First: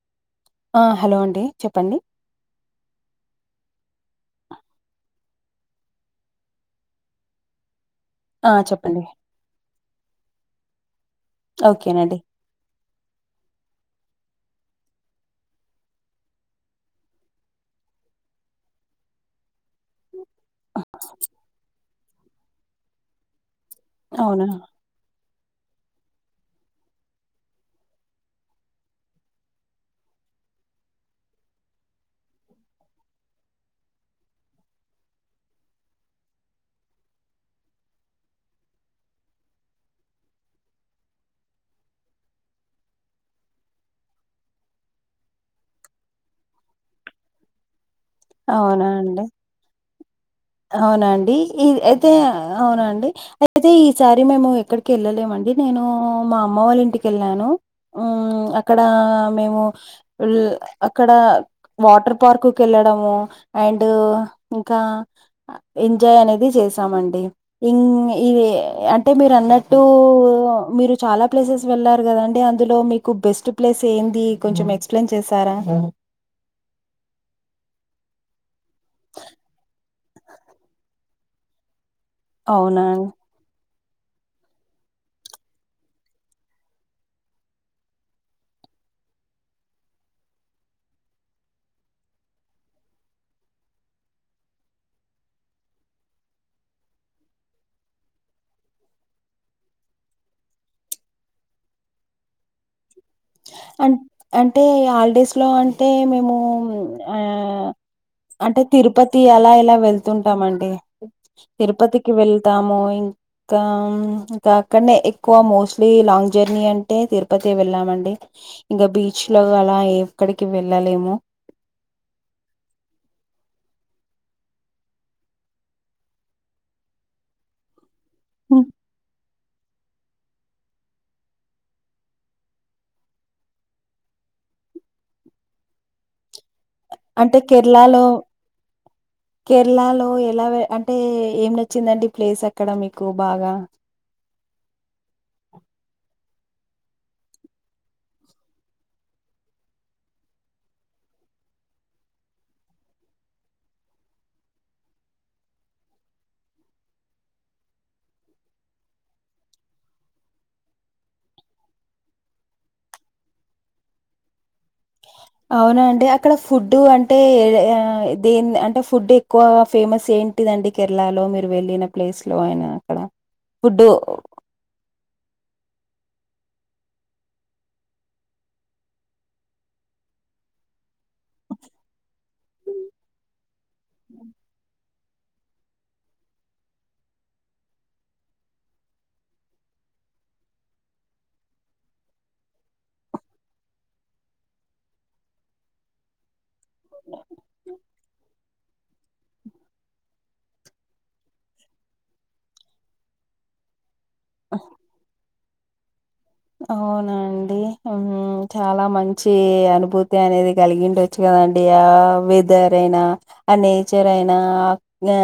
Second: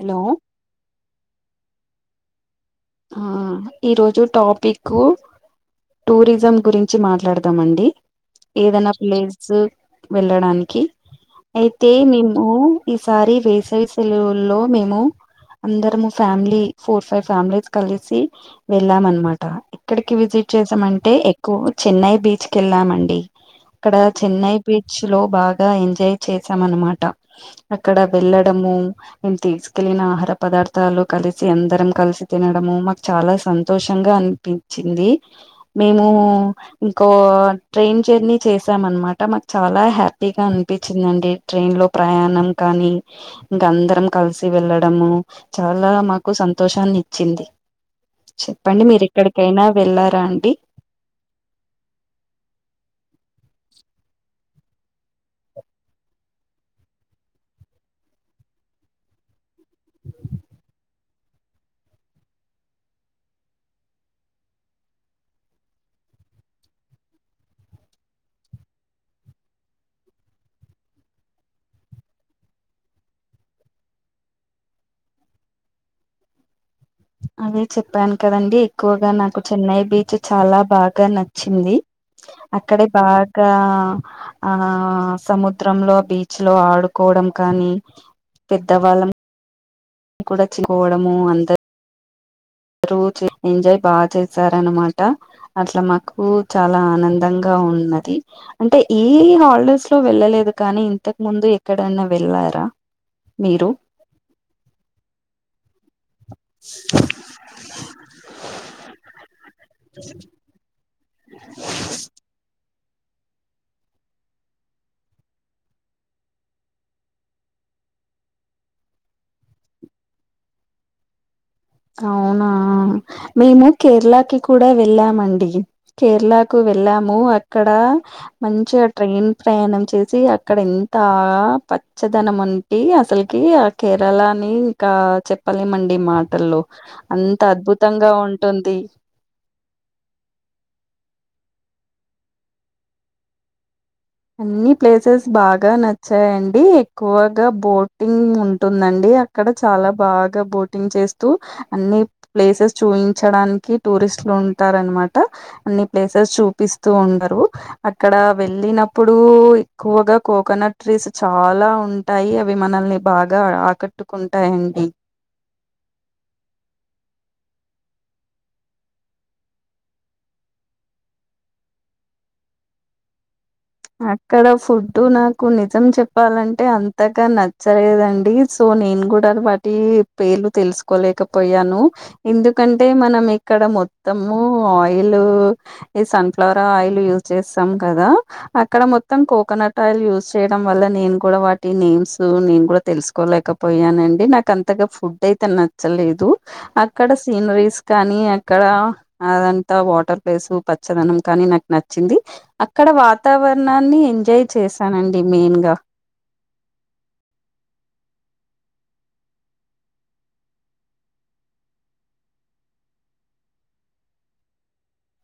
Hello ఆ hello అండి చెప్పండి ఆ ఈరోజు టాపిక్ టూరిజం గురించి మాట్లాడదాం అండి ఆ! ఏదైనా చెప్పండి. ప్లేస్ వెళ్ళడానికి అయితే ఓకేనండి. మేము ఈసారి వేసవి సెలవులో మేము అందరం ఫ్యామిలీ ఫోర్ ఫైవ్ ఫ్యామిలీస్ కలిసి వెళ్ళాం ఆన్నమాట ఎక్కడికి విజిట్ చేసామంటే ఎక్కువ చెన్నై బీచ్ కెళ్ళామండి అక్కడ అవునా! చెన్నై బీచ్ లో బాగా ఎంజాయ్ చేసాం అనమాట అక్కడ వెళ్ళడము నేను తీసుకెళ్లిన ఆహార పదా ర్థాలు కలిసి అందరం కలిసి తినడము మాకు చాలా సంతోషంగా అనిపించింది మేము ఇంకో ట్రైన్ జర్నీ చేశాం అనమాట మాకు చాలా హ్యాపీగా అనిపించిందండి. ట్రైన్ లో ప్రయాణం నం కానీ ఇంక అందరం కలిసి వెళ్ళడము చాలా మాకు సంతోషాన్ని ఇ చ్చింది చెప్పండి మీరు ఎక్కడికైనా వెళ్ళారా అండి అవునండి ఈ అయితే అవునండి అయితే ఈసారి మేము ఎక్కడికి వెళ్ళలేమండి నేను మా అమ్మ వాళ్ళ ఇంటికి ఏళ్ళాను అక్కడ ఆ మేము అక్కడ వాటర్ పార్క్కు వెళ్ళడం ఆ అండ్ ఇంకా ఎంజాయ్ అనేది చేసామండి ఇం ఇది అంటే మీరు అన్నట్టు మీరు చాలా ప్లేసెస్ వెళ్లారు కదండి అందులో మీ మీకు బెస్ట్ ప్లేస్ ఏంది కొంచెం ఎక్స్ప్లెయిన్ చేస్తారా అదే చెప్పాను కదండి ఎక్కువగా నాకు చెన్నై బీచ్ చాలా బాగా నచ్చింది అక్కడే అవునా! బాగా ఆ సముద్రంలో బీచ్ లో ఆడుకోవడం కానీ పెద్దవాళ్ళం కూడా చికోవడము అందరు రూ చ ఎంజాయ్ బాగా చేసారూ అన్నమాట అట్లా మాకు చాలా ఆనందంగా ఉన్నది అంటే ఇ హాలిడేస్ లో వెళ్ళలేదు కానీ ఇంతకు ముందు ఎక్కడైనా వెళ్లారా అం అంటే హాలిడేస్ లో అంటే మేము ఆ అంటే తిరుపతి ఆలా ఇలా వెళ్తుంటాము అండి తిరుపతికి వెళ్తాము ఇంకా ఇంకా అక్కడనే ఎక్కువ మోస్ట్లీ లాంగ్ జర్నీ అంటే తిరుపతే వెళ్ళామండి ఇంకా బీచ్ లో అలా ఎక్కడికి వెళ్ళలేము అవునా మేము కేరళకి కూడా వెళ్ళామండి కేరళకు వె వెళ్ళాము అక్కడ మంచిగా ట్రైన్ ప్రయాణం చేసి అక్క ఎంత పచ్చదనం అంటే అసలకి ఆ కేరళ అని ఇంకా చెప్పలేమండి ఈ మాటల్లో అంటే అంత కేరళలో అద్భుతంగా ఉంటుంది కేరళలో ఎలా వే అంటే ఏం చిందండి ప్లేస్ అక్కడ మీకు బాగా అన్ని ప్లేసెస్ బాగా నచ్చాయండి ఎక్కువగా బోటింగ్ ఉంటుందండి అక్కడ చాలా బాగా బోటింగ్ చేస్తూ అన్ని ప్లేసెస్ చూయించడానికి టూరిస్ట్ టారు అన మాట అన్ని ప్లేసేస్ చూపిస్తూ ఉండరు అక్కడ వెల్లిన ఇప్పుడు ఎక్కువగా కోకోనట్ ట్రీస్ చాలా ఉంటాయి అవి మనల్ని బాగా ఆక పట్టుకుంటాయండి అవునా అండి అక్కడ ఫుడ్డు అంటే ఏ దేన్ అంటే ఫుడ్ ఎక్కువ ఫేమస్ స్ ఏంటిదండి కేరళలో మీరు వెళ్ళిన ప్లేస్ లో అయన అక్కడ ఫుడ్ అక్కడ ఫుడ్ నాకు నిజం చెప్పాలంటే అంతగా నచ్చలేదండి సో నేను కూడా వాటి పేర్లు తెలుసుకో లేకపోయాను ఎందుకంటే మనం ఇక్కడ మొత్తము యిల్ ఈ సన్ఫ్లవర్ ఆయిల్ యూజ్ చేస్తాం కదా అక్కడ మొత్తం కోకోనట్ ఆయిల్ యూజ్ చేయడం వల్ల నేను కూడా వాటి నేమ్స్ నేను కూడా తెలుసుకోలేక పోయానండి నాకు అంతగా ఫుడ్ అయితే నచ్చలేదు అక్కడ సీనరీస్ కానీ అక్కడ అదంతా వాటర్ ప్లేస్ పచ్చదనం కానీ నాకు నచ్చింది అక్కడ వా వాతావరణాన్ని ఎంజాయ్ చేశానండి మెయిన్గా అవునా అండి హు హమ్ చాలా మంచి అనుభూతి అనేది కలిగిండచ్చు కా అండి ఆ వెదర్ అయినా ఆ నేచర్ అయినా ఆ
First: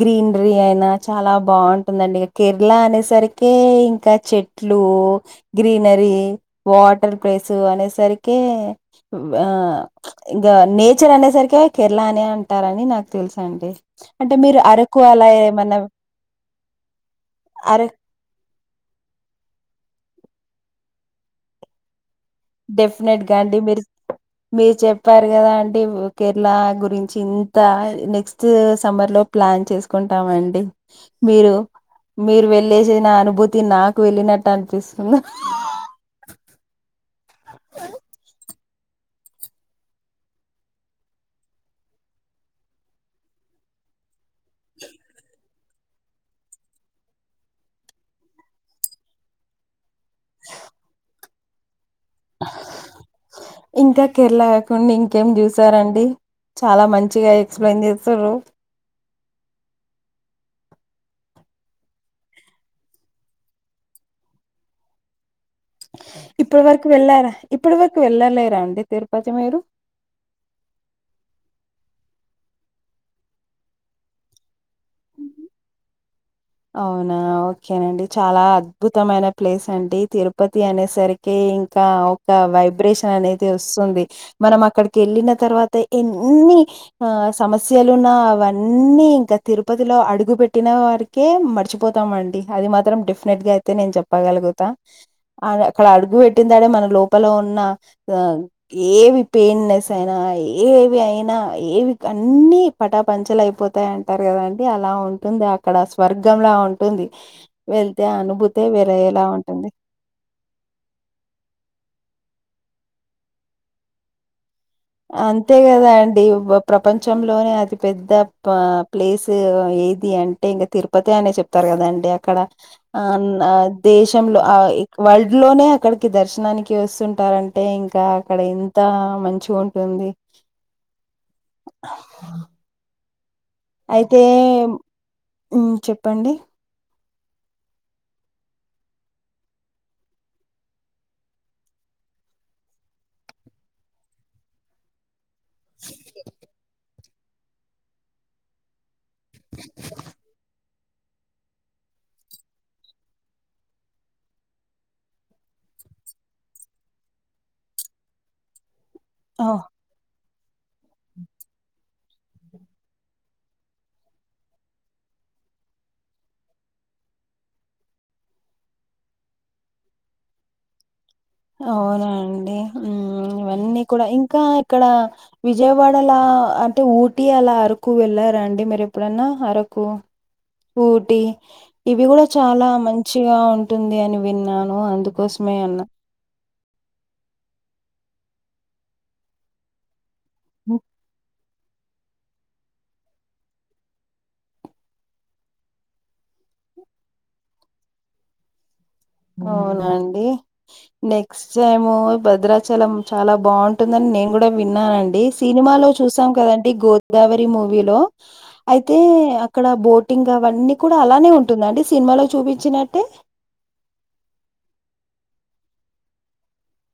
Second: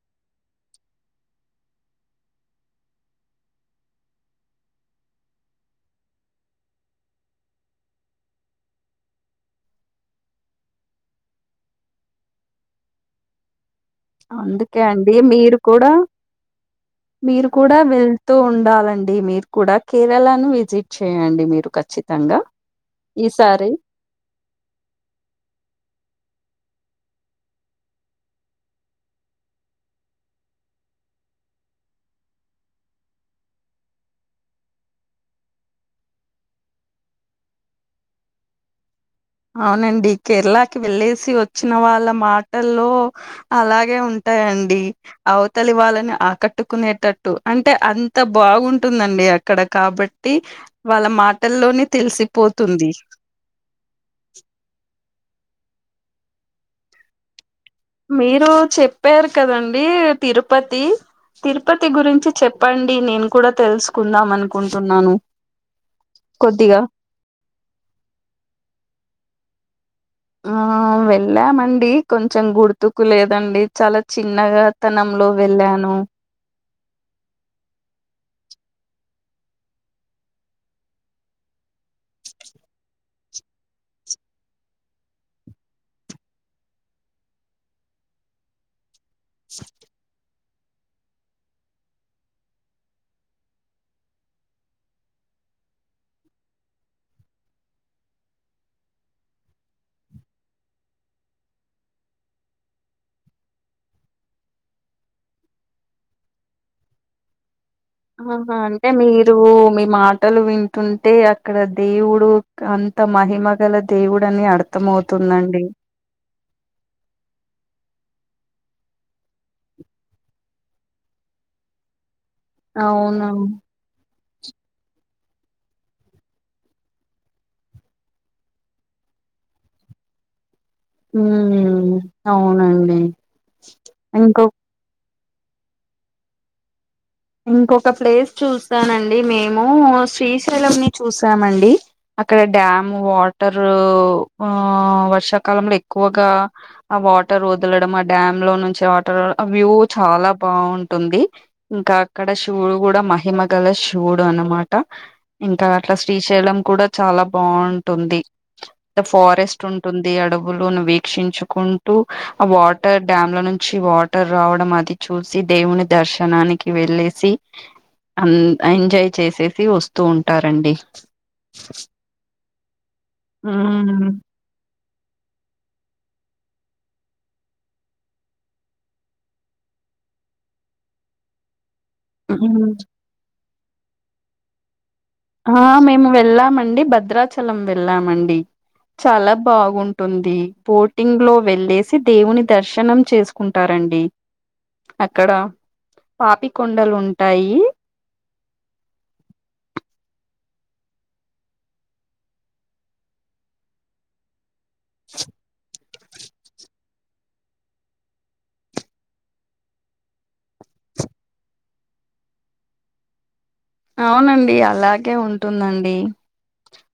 గ్రీనరీ అయినా చాలా బాగుంటుందండి ఇక కేరళ అనేసరికి ఇంకా చెట్లు గ్రీనరీ వాటర్ ప్లేస్ అనే సరికే ఆ ఇంకా నేచర్ అనేసరికే కేరళ అనే అంటారని నాకు తెలుసు అండి అందుకే అండి మీరు కూడా మీరు కూడా అర వెళ్తూ ఉం ఉండాలండి మీరు కూడా కేరళను విజిట్ చేయండి మీరు ఖచ్చిత డెఫ్ నెట్గా అండి మీరు మీరు చెప్పారు కదా అండి కేరళ గురించి చింత నెక్స్ట్ సమ్మర్ లో ప్లాన్ చేసుకుంటామండి మీరు మీరు వెళ్ళేసి నా అనుభూతి నాకు వెళ్ళినట్టు అనిపిస్తుంది అవునండి కేరళకి వెళ్ళేసి వచ్చిన వాళ్ళ మాటల్లో అలాగే ఉంటా యండి అవతలి వాళ్ళని ఆకట్టుకునేటట్టు అంటే అంత బాగుంటుందండి అక్కడ కాబట్టి వాళ్ళ మాటల్లోనే తెలిసిపోతుంది కేరళా కాకుండా ఇంకేం చూసారండి చాలా మంచిగా ఎక్స్ప్లెయిన్ చేస్తారు మీరు చెప్పారు కదండి తిరుపతి తిరుపతి గురించి చెప్పండి నేను కూడా తెలుసుకుందాం అనుకుంటున్నాను ఇప్పటి కొద్దిగా వరకు వెళ్ళారా ఇప్పటి వరకు వెళ్ళలేరా అండి తిరుపతి మీరు ఆ వెళ్ళామండి కొంచెం గుర్తుకు లేదండి చాలా చిన్నగా తనంలో వెళ్ళాను అవునా ఓకేనండి చాలా అద్భుతమైన ప్లేస్ అండి తిరుపతి అనేసరికి ఇంకా ఒక వైబ్రేషన్ అనేది వస్తుంది మనం అక్కడికి వెళ్ళిన తర్వాత ఎన్ని న్ని ఆ సమస్యలున్నా అవన్నీ ఇంకా తిరుపతిలో అడుగు పెట్టిన వారికి కే మర్చిపోతామ అండి అది మాత్రం డెఫినెట్ గా అయితే నేను చెప్పగలుగుతా ఆడ అక్కడ అడుగు బెట్టిన తడ మన లోపల ఉన్న ఆ ఏవి పెయిన్నెస్ అయినా ఏవి అయినా ఏవి క అన్నీ పటాపంచలు అయిపోతాయి అంటారు కదా అండి అలా ఉం వుంది అక్కడ స్వర్గంలా ఉంటుంది వెళ్తే ఆ ఆహా అనుభూతే అంటే వేరేలా మీరు ఉంటుంది మీ మాటలు వింటుంటే అక్కడ దేవు డు అంత మహిమగల దేవుడని అర్ ఆంతే గదా అండి ప్రపంచంలోనే అతి పెద్ద ప ప్లేసు ఏది అంటే ఇంగ తిరుపతె అనే చెప్తారు గదాండె అక్కడ అన్ అవును ఆ దేశ్ లో ఆయ్ వరల్డో నే అక్కడికి దర్శనానికి వస్తుంటారంటే ఇంకా అక్కడ ఎంతా మంచిగుంటుంది ఊమ్ అవునండి ఇంకొ అయితేమ్ ఉమ్ చెప్పండి ఇంకొక ప్లేస్ చూసానండి మేము శ్రీశైలం ని చూసామండి అక్కడ డ్యామూ వాటరూ ఊ వర్ష కాలంలో ఎక్కువగా ఆ వాటర్ వదలడం ఆ డ్యామ్ లో నుంచి వ టర్ ఆ వ్యువ్వు చాలా బాగుంటుంది ఇంకా అక్కడ శివుడు గూడా మహిమ గల శవుడు అనమాట ఇంకా అట్ల శ్రీశైలం కూడా చా లా బాంటుంది అంటె ఆ ఫారెస్ట్ ఉంటుంది అడు వులును వీక్షించుకుంటూ ఆ వాటర్ డ్యామ్ల నుంచి వాటర్ రావడం అది చూసి దేవుని దర్శనానికి వెళ్ళే సి అండ్ ఎంజాయ్ చేసేసి వస్తూ ఉంటారండి అవునాండి ఇవన్నీ కూడా మ్మ్ ఇంకా ఇక్కడ విజయవాడలా అంటే ఊటీ అలా అరుకు వెళ్ళారండి మీరు ఎప్పుడన్నా అరక్ కు ఊటి ఇవి గూడా చాలా మంచిగా ఉంటుంది అని విన్నాను అందు అహా మేము వెళ్ళామండి భద్రాచలం వెళ్ళామండి చాలా బాగుం టుంది ఉమ్, పోటింగ్ లో వెళ్ళేసి దేవుని దర్శనం చేసుకుంటారండి అక్కడ పాపి కొండలు ఉంటాయి అవునా అండి నెక్స్ట్ ఏమో భద్రాచలం చాలా బాంటుందని నేన్ గుడా విన్నానండి సీనిమాలో చు చూసాం కదండి గోదావరి మూవీలో అయితే అక్కడ బోటింగ్ అవన్నీ కుడ అలానే ఉంటుందండి సినిమాలో చూపిచ్చినట్టే అవునండి అలాగే ఉంటుందండి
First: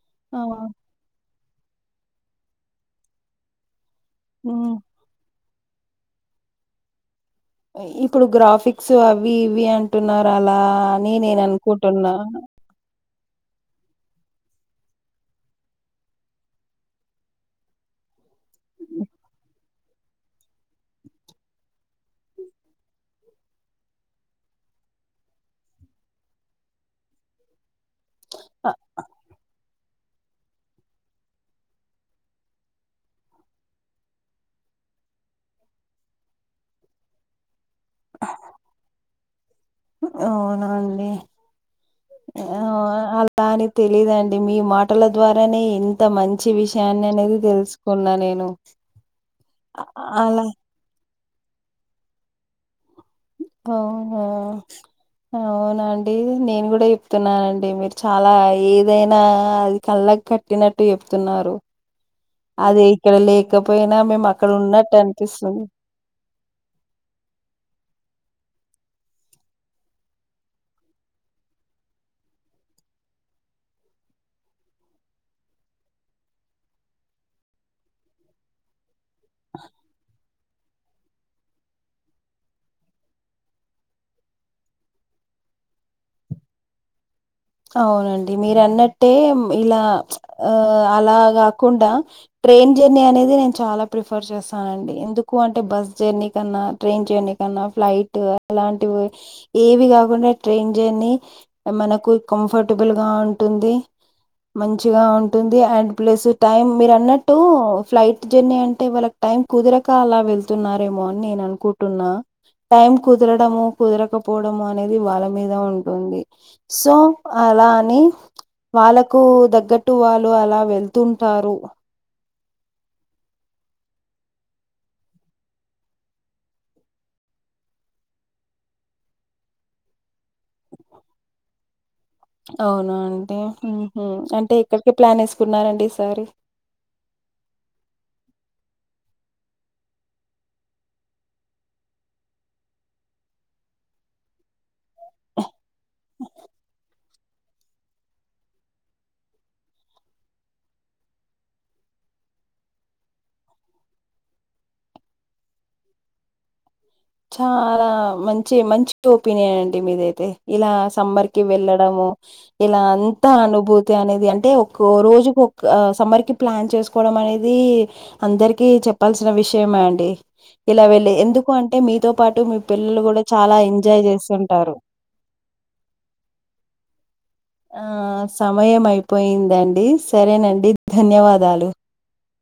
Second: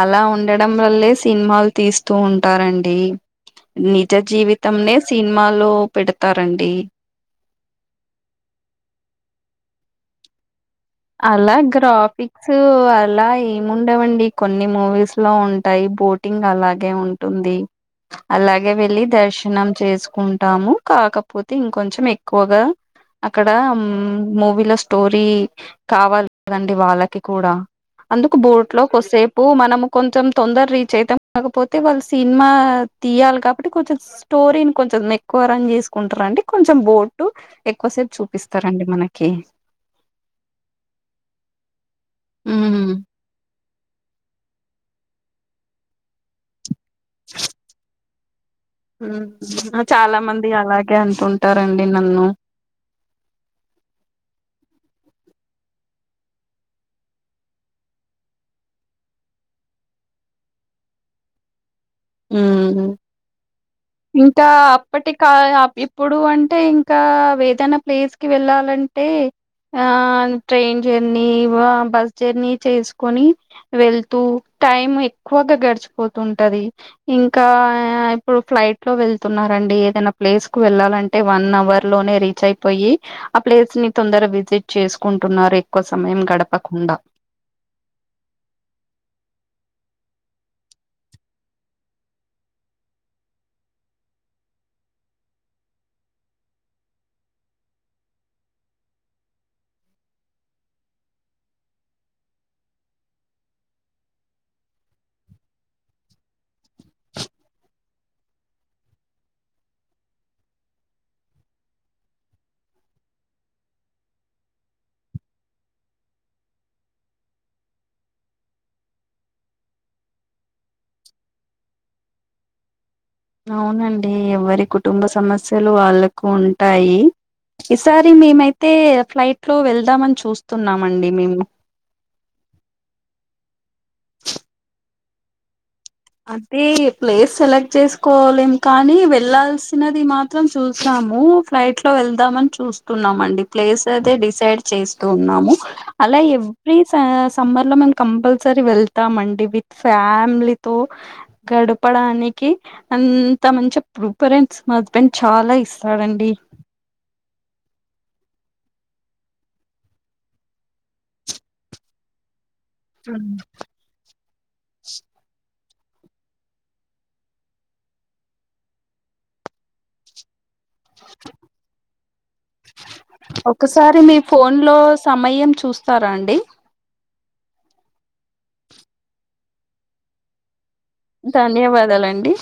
అలా ఆ ఉండడం వ్రల్లే సిన్మాల్ తీస్తూ ఉంటారండి నిజ హ్మ్ జీవితంనే సిన్ మాలో పెడతారండి ఇప్పుడు గ్రాఫిక్సు అవి ఇవి అంటున్నారు అలా అని నేను అలా అనుకుంటున్నా గ్రాఫిక్సూ అ అలా ఏముండవండి కొన్ని మూవీస్ లో ఉంటాయి బోటింగ్ అలాగే ఉంటుంది అలాగే వెళ్ళి దర్శనం చేసుకుంటాము కాకపోతే ఇంకొంచెం ఎక్కువగా అక్కడామ్ మూవీలో స్టోరీ కావాలి కదండి వాళ్ళకి కూడా అందుకు బోట్ అ- లో కొస్సేపు మనము కొంచెం తొందర్ రీచ్ అయితాం కాకపోతే వాళ్ళ్ సినిమా తీయాలి కాబట్టి కొంచెం స్టోరీన్ కొ చెం ఎక్కువ రన్ జేసుకుంటారండి కొంచెం బోటు ఎక్కువసేపు చూపిస్తారండి మనకి ని ఉమ్ అలాని తెలీదండి మీ మాటల ద్వారానే ఇంత మంచి విషయాన్ని అనేది తెలుసుకున్నా నేను అ- చాలా అలా మంది అలాగే అంటుంటారండి నన్ను ఓ ఓ అవునండి నేను గూడ చెప్తున్నానండి మీరు చాలా ఏదైనా అది కట్టినట్టు చెప్తున్నారు అదే ఇక్కడ లేకపోయినా మేము ఇంకా అక్కడ ఉన్నట్టు అప్పటి కా అనిపిస్తుంది ఇప్పుడు అంటే ఇం కా వేదనా ప్లేస్ కి వెళ్ళాలంటే ఆ ట్రైన్ జర్నీ వ బస్ జర్నీ చేసుకొని వెళ్తూ టైమ్ ఎక్కువగా గడిచిపోతుంటది ఇంకా ఇప్పుడు ఫ్లైట్ లో వెళ్తున్నరండి ఏదన ప్లేస్ వెళ్ళాలంటే వన్ అవర్ లోనే రీచ్ అయిపొయి ఆ ప్లేస్ ని తొందర విజిట్ చేసుకుంటున్నారు ఎక్కువ సమయం గడపకుండా అవునండి మీరు అన్నట్టే ఇలా ఆ అలా గాకుండా ట్రైన్ జర్నీ అనేది నేను చాలా ప్రిఫర్ చేస్తానండి ఎందుకు అంటే బస్ జర్నీ కన్నా ట్రైన్ జర్నీ ఫ్లైట్ అలాంటివి ఏవి కాకుండా ట్రైన్ జర్నీ మనకు కంఫర్టబుల్ గా ఉంటుంది మంచిగా ఉంటుంది అండ్ ప్లస్ టైమ్ మీరన్నట్టు ఫ్లైట్ జర్నీ అంటే వాళ్ళక్ టైం కుదరక అలా వెళ్తున్నారేమో అని నేను అనుకుటున్నా టైం కుదరడము కుదరకపోవడము అనేది వాళ్ళ మీద ఉంటుంది సో అలా అని వాళ్ళకు దగ్గట్టు వాళ్ళు అలా వెళ్తుంటారు అవునండి ఎవరి కుటుంబ సమస్యలు వాళ్ళకు ఉంటాయి ఈసారి మేమైతే ఫ్లైట్ లో వెళ్దామని చూస్తున్నామండి మేము అవునా అండి ఊహు అంటే ఎక్కడికి ప్లాన్ వేసుకున్నారండి ఈసారి అదే ప్లేస్ సెలెక్ట్ చేసుకోవాలిం కానీ వెళ్లాల్సినది మాత్రం చూసాము ఫ్లైట్ లో వెళ్దామని చూస్తున్నామండి ప్లేస్ అయితే డిసైడ్ చేస్తూ ఉన్నాము అలా ఎవ్రీ స సమ్మర్ లో మేం కంపల్సరీ వెళ్తామండి విత్ ఫ్యామిలీ గడపడానికి అంత మంచి ప్రిపరెన్స్ మా హస్బెండ్ చాలా ఇస్తాడండి [inaudible] చాలా మంచి మంచి టూపీనే అండి మీదైతే ఇలా సమ్మర్ కి వెళ్ళడము ఇలా అంత అనుభూతి అనేది అంటే ఒక్కో రోజుకు సమ్మర్ కి ప్లాన్ చేసుకోవడం అనేది అందరికి చెప్పాల్సిన విషయమే అండి ఇలా వెళ్ళి ఎందుకు అంటే మీ పాటు పిల్లలు గూడా చాలా ఒకసారి ఎంజాయ్ మీ ఫోన్ చేస్తుంటారు. లో సమయం చూస్తారా అండి ఆ సమయం అయిపోయిందండి సరేనండి ధన్యవాదాలు. ధన్యవాదాలండి